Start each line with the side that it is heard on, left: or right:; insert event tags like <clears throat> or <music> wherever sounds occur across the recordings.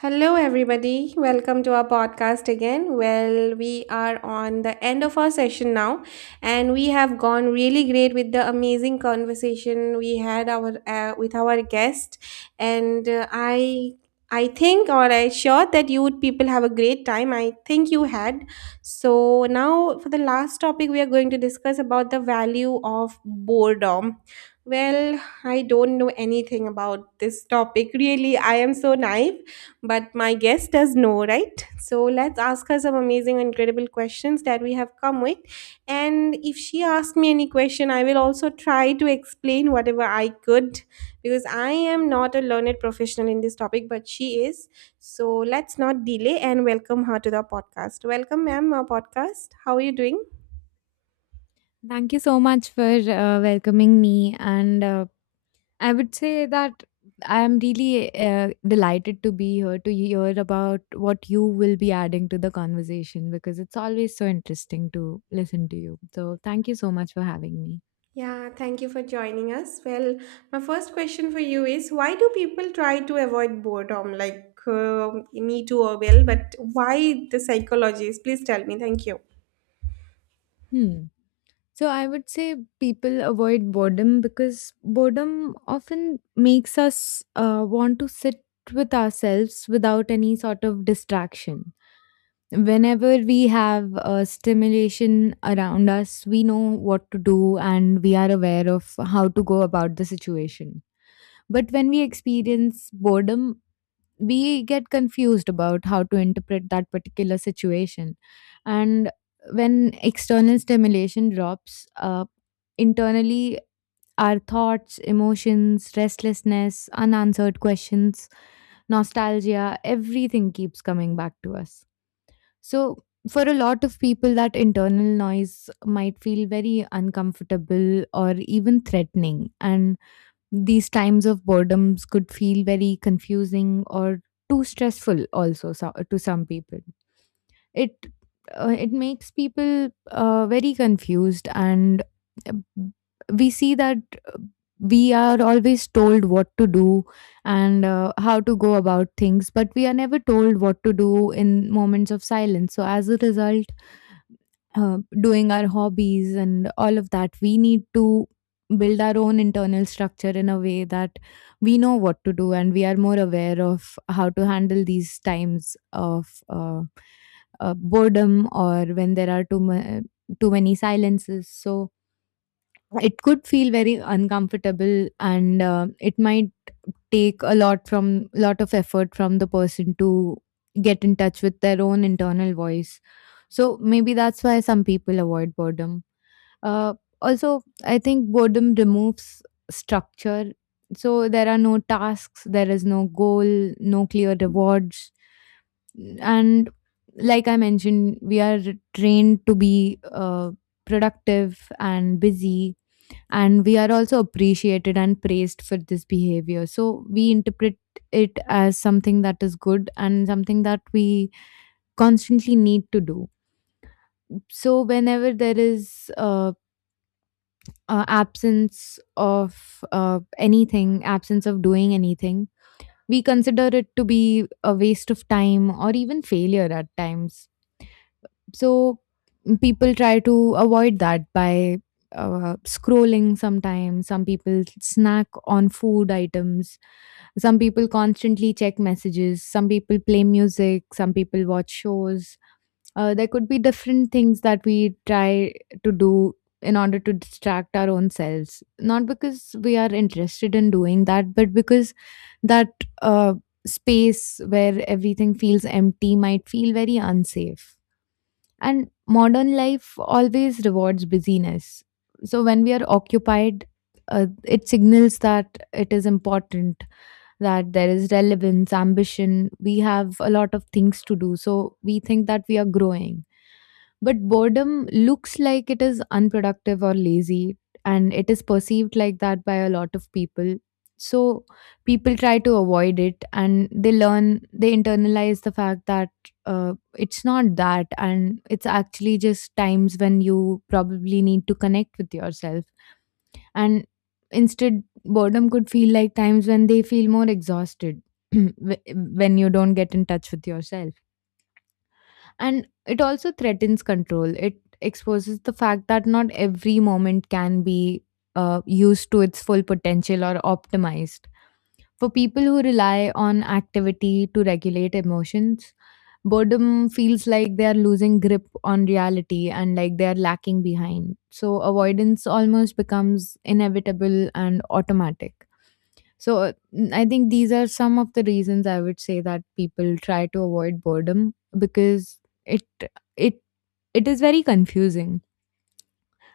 right: Hello, everybody. Welcome to our podcast again. Well, we are on the end of our session now, and we have gone really great with the amazing conversation we had our with our guest, and I think or I sure that you people have a great time. I think you had. So now for the last topic we are going to discuss about the value of boredom. Well, I don't know anything about this topic really. I am so naive but my guest does know, right? So let's ask her some amazing, incredible questions that we have come with. And if she asks me any question, I will also try to explain whatever I could because I am not a learned professional in this topic, but she is. So let's not delay and welcome her to the podcast. Welcome, ma'am, our podcast. How are you doing?
left: Thank you so much for welcoming me. And I would say that I am really delighted to be here to hear about what you will be adding to the conversation because it's always so interesting to listen to you. So, thank you so much for having me.
right: Yeah, thank you for joining us. Well, my first question for you is why do people try to avoid boredom? Like, me too, or well, but why the psychologies? Please tell me. Thank you.
left: Hmm. So, I would say people avoid boredom because boredom often makes us want to sit with ourselves without any sort of distraction whenever we have a stimulation around us, we know what to do and we are aware of how to go about the situation. But when we experience boredom, we get confused about how to interpret that particular situation. And when external stimulation drops, internally our thoughts, emotions, restlessness, unanswered questions, nostalgia, everything keeps coming back to us. So, for a lot of people, that internal noise might feel very uncomfortable or even threatening. And these times of boredoms could feel very confusing or too stressful, also, so, to some people it it makes people very confused and uh, we see that uh, we are always told what to do and how to go about things, but we are never told what to do in moments of silence. So as a result, doing our hobbies and all of that. We need to build our own internal structure in a way that we know what to do and we are more aware of how to handle these times of boredom or when there are too many silences. So right, it could feel very uncomfortable and it might take a lot from lot of effort from the person to get in touch with their own internal voice. So maybe that's why some people avoid boredom. Uh, Also, I think boredom removes structure. So there are no tasks, there is no goal, no clear rewards. And like I mentioned, we are trained to be productive and busy, and we are also appreciated and praised for this behavior, so we interpret it as something that is good and something that we constantly need to do. So whenever there is absence of anything, absence of doing anything, we consider it to be a waste of time or even failure at times. So people try to avoid that by scrolling sometimes. Some people snack on food items. Some people constantly check messages. Some people play music. Some people watch shows. There could be different things that we try to do in order to distract our own selves. Not because we are interested in doing that, but because that uh, space where everything feels empty might feel very unsafe. And modern life always rewards busyness. So when we are occupied, it signals that it is important, that there is relevance, ambition. We have a lot of things to do. So we think that we are growing. But boredom looks like it is unproductive or lazy, and it is perceived like that by a lot of people. So people try to avoid it, and they learn, they internalize the fact that it's not that, and it's actually just times when you probably need to connect with yourself. And instead, boredom could feel like times when they feel more exhausted <clears throat> when you don't get in touch with yourself. And it also threatens control. It exposes the fact that not every moment can be used to its full potential or optimized. For people who rely on activity to regulate emotions, boredom feels like they are losing grip on reality and like they are lacking behind. So avoidance almost becomes inevitable and automatic. So I think these are some of the reasons I would say that people try to avoid boredom because it it it is very confusing.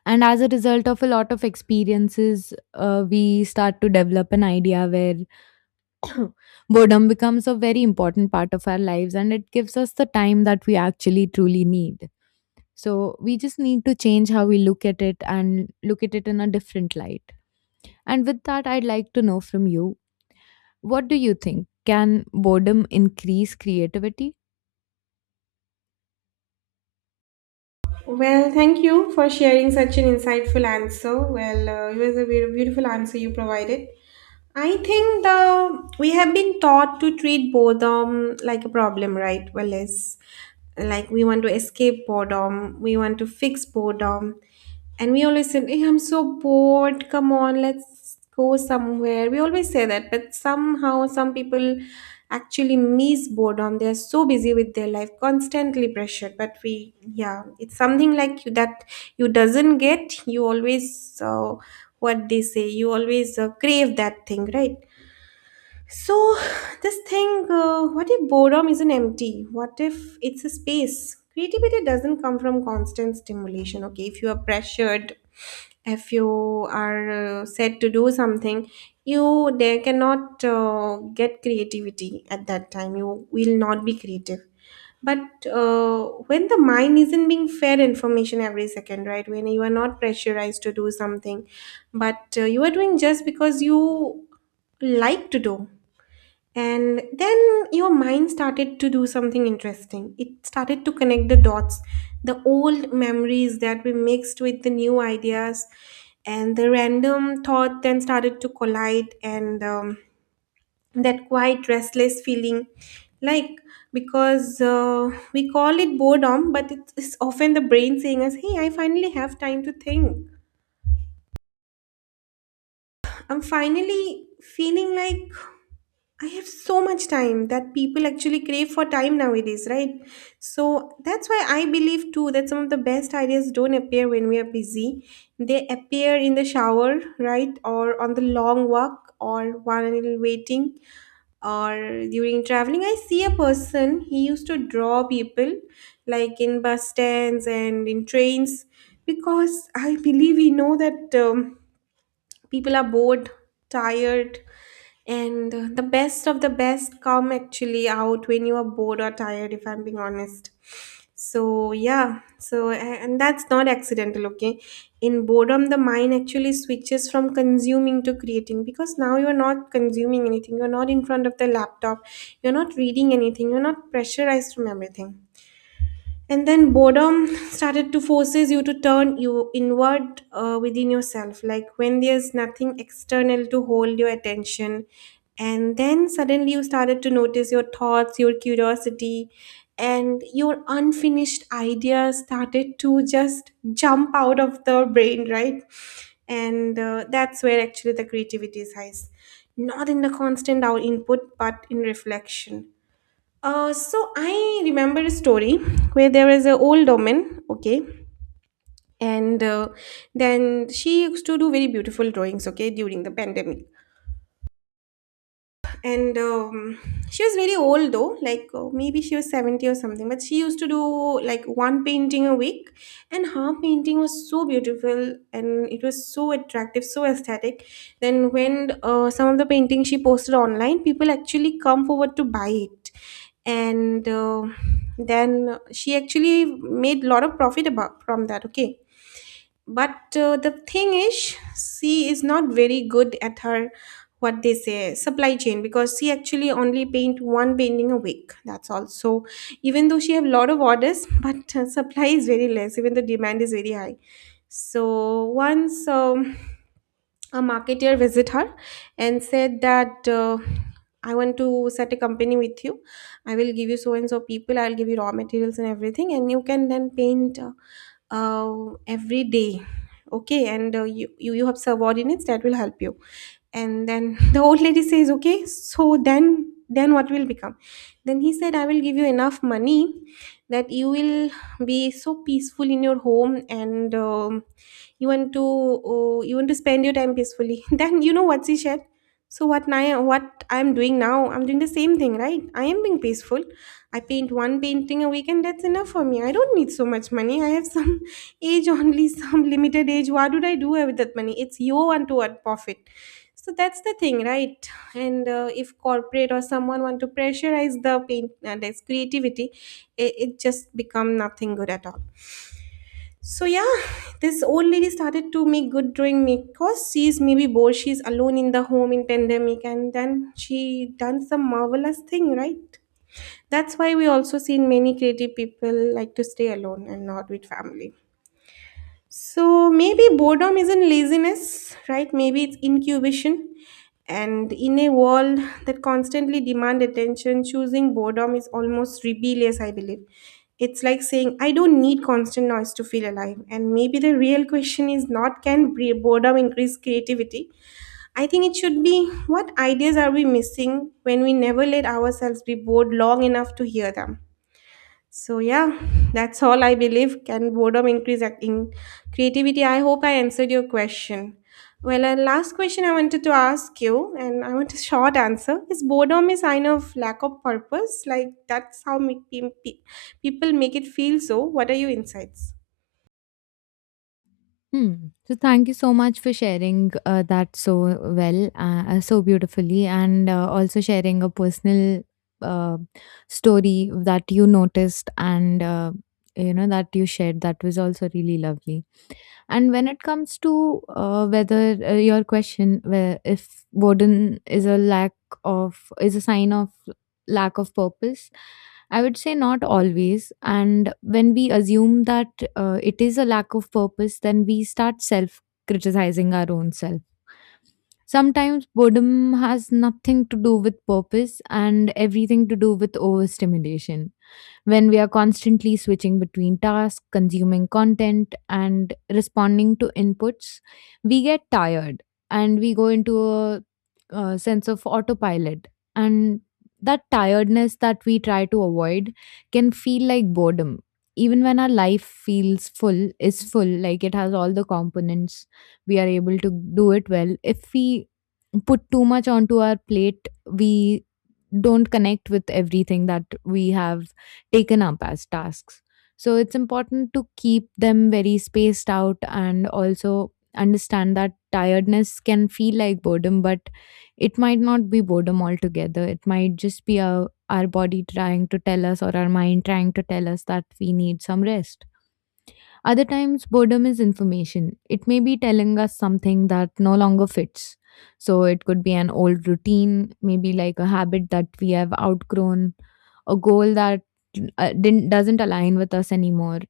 left: And as a result of a lot of experiences, we start to develop an idea where <coughs> <clears throat> boredom becomes a very important part of our lives and it gives us the time that we actually truly need. So we just need to change how we look at it and look at it in a different light. And with that, I'd like to know from you, what do you think? Can boredom increase creativity?
right: Well, thank you for sharing such an insightful answer. Well, it was a very beautiful answer you provided. I think the we have been taught to treat boredom like a problem, right? Well, it's like we want to escape boredom, we want to fix boredom, and we always say, "Hey, I'm so bored. Come on, let's go somewhere." We always say that, but somehow some people actually miss boredom. They are so busy with their life, constantly pressured. But we, yeah, it's something like you that you doesn't get. You always what they say. You always crave that thing, right? So, this thing, what if boredom isn't empty? What if it's a space? Creativity doesn't come from constant stimulation, okay? If you are pressured, if you are said to do something, you there cannot get creativity at that time. You will not be creative. But when the mind isn't being fed information every second, right? When you are not pressurized to do something, but you are doing just because you like to do, and then your mind started to do something interesting. It started to connect the dots, the old memories that were mixed with the new ideas, and the random thought then started to collide, and that quite restless feeling. Like, because we call it boredom, but it's often the brain saying us, "Hey, I finally have time to think. I'm finally feeling like I have so much time, that people actually crave for time nowadays, right?" So that's why I believe too that some of the best ideas don't appear when we are busy. They appear in the shower, right? Or on the long walk or while waiting or during traveling. I see a person, he used to draw people like in bus stands and in trains because I believe we know that. People are bored, tired, and the best of the best come actually out when you are bored or tired, if I'm being honest. So yeah, so and that's not accidental, okay. In boredom, the mind actually switches from consuming to creating, because now you're not consuming anything, you're not in front of the laptop, you're not reading anything, you're not pressurized from everything. And then boredom started to forces you to turn you inward, within yourself, like when there's nothing external to hold your attention. And then suddenly you started to notice your thoughts, your curiosity, and your unfinished ideas started to just jump out of the brain, right. And that's where actually the creativity is highest, not in the constant out input, but in reflection. So I remember a story where there was an old woman, okay, and then she used to do very beautiful drawings, okay, during the pandemic. And she was very old though, like maybe she was 70 or something, but she used to do like one painting a week. And her painting was so beautiful, and it was so attractive, so aesthetic. Then when some of the paintings she posted online, people actually come forward to buy it. And then she actually made a lot of profit about from that, okay. But the thing is, she is not very good at her, what they say, supply chain, because she actually only paint one painting a week, that's all. So even though she have lot of orders <laughs> but supply is very less, even the demand is very high. So once a marketer visit her and said that, "I want to set a company with you. I will give you so and so people, I'll give you raw materials and everything, and you can then paint every day, okay. And you have subordinates that will help you." And then <laughs> the old lady says, okay, so then what will become? Then he said, "I will give you enough money, that you will be so peaceful in your home, and you want to spend your time peacefully." <laughs> Then you know what she said? So what now, what I'm doing now, I'm doing the same thing, right. I am being peaceful. I paint one painting a week, and that's enough for me. I don't need so much money. I have some <laughs> age, only some limited age. What would I do with that money? It's your one to one profit. So that's the thing, right. And if corporate or someone want to pressurize the paint and its creativity, it just become nothing good at all. So yeah, this old lady started to make good drawing because she's maybe bored, she's alone in the home in pandemic, and then she done some marvelous thing, right. That's why we also seen many creative people like to stay alone and not with family. So maybe boredom isn't laziness, right? Maybe it's incubation. And in a world that constantly demand attention, choosing boredom is almost rebellious, I believe. It's like saying, "I don't need constant noise to feel alive." And maybe the real question is not, can boredom increase creativity? I think it should be, what ideas are we missing when we never let ourselves be bored long enough to hear them? So yeah, that's all I believe. Can boredom increase ac- in creativity? I hope I answered your question. Well, a last question I wanted to ask you, and I want a short answer. Is boredom a sign of lack of purpose? Like, that's how make people make it feel. So, what are your insights?
left: Hmm. So thank you so much for sharing that so well, so beautifully, and also sharing a personal uh, story that you noticed and that you shared. That was also really lovely. And when it comes to whether your question, where if boredom is a sign of lack of purpose, I would say not always. And when we assume that it is a lack of purpose, then we start self criticizing our own self. Sometimes boredom has nothing to do with purpose and everything to do with overstimulation. When we are constantly switching between tasks, consuming content, and responding to inputs, we get tired and we go into a sense of autopilot. And that tiredness that we try to avoid can feel like boredom. Even when our life feels full, is full, like it has all the components, we are able to do it well. If we put too much onto our plate, we don't connect with everything that we have taken up as tasks. So it's important to keep them very spaced out and also understand that tiredness can feel like boredom, but it might not be boredom altogether. It might just be our body trying to tell us or our mind trying to tell us that we need some rest. Other times, boredom is information. It may be telling us something that no longer fits. So, it could be an old routine, maybe like a habit that we have outgrown, a goal that didn't, doesn't align with us anymore.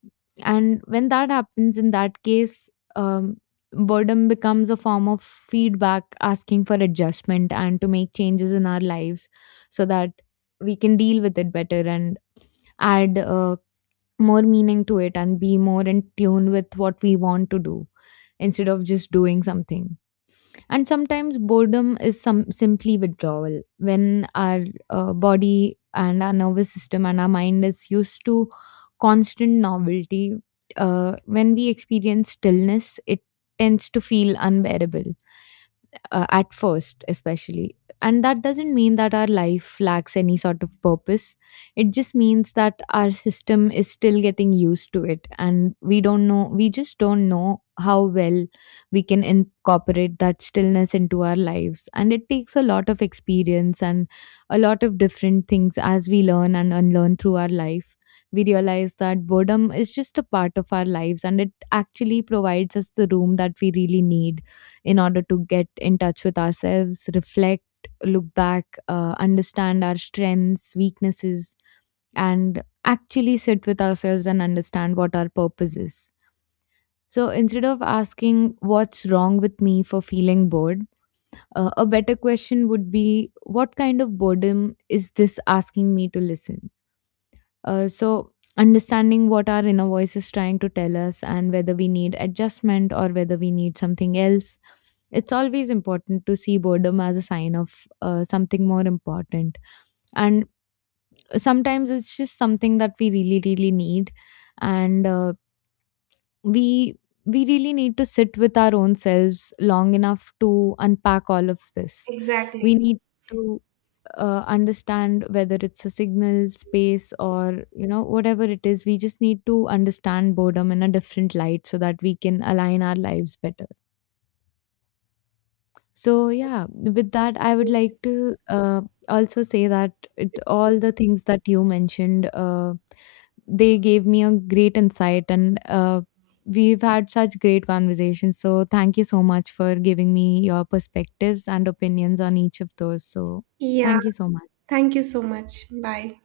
left: And when that happens, in that case, um, boredom becomes a form of feedback asking for adjustment and to make changes in our lives so that we can deal with it better and add more meaning to it and be more in tune with what we want to do instead of just doing something. And sometimes boredom is some simply withdrawal. When our body and our nervous system and our mind is used to constant novelty, when we experience stillness, it tends to feel unbearable at first, especially. And that doesn't mean that our life lacks any sort of purpose. It just means that our system is still getting used to it. And we don't know, we just don't know how well we can incorporate that stillness into our lives. And it takes a lot of experience and a lot of different things as we learn and unlearn through our life. We realize that boredom is just a part of our lives and it actually provides us the room that we really need in order to get in touch with ourselves, reflect, look back, understand our strengths, weaknesses, and actually sit with ourselves and understand what our purpose is. So instead of asking what's wrong with me for feeling bored, a better question would be, what kind of boredom is this asking me to listen? So, understanding what our inner voice is trying to tell us and whether we need adjustment or whether we need something else, it's always important to see boredom as a sign of something more important. And sometimes it's just something that we really, really need. And we we really need to sit with our own selves long enough to unpack all of this.
right: Exactly.
left: We need to understand whether it's a signal space, or you know whatever it is, we just need to understand boredom in a different light so that we can align our lives better. So yeah, with that, I would like to also say that it, all the things that you mentioned, they gave me a great insight, and we've had such great conversations. So thank you so much for giving me your perspectives and opinions on each of those. So
right: Yeah.
left: thank you so much.
right: Thank you so much. Bye.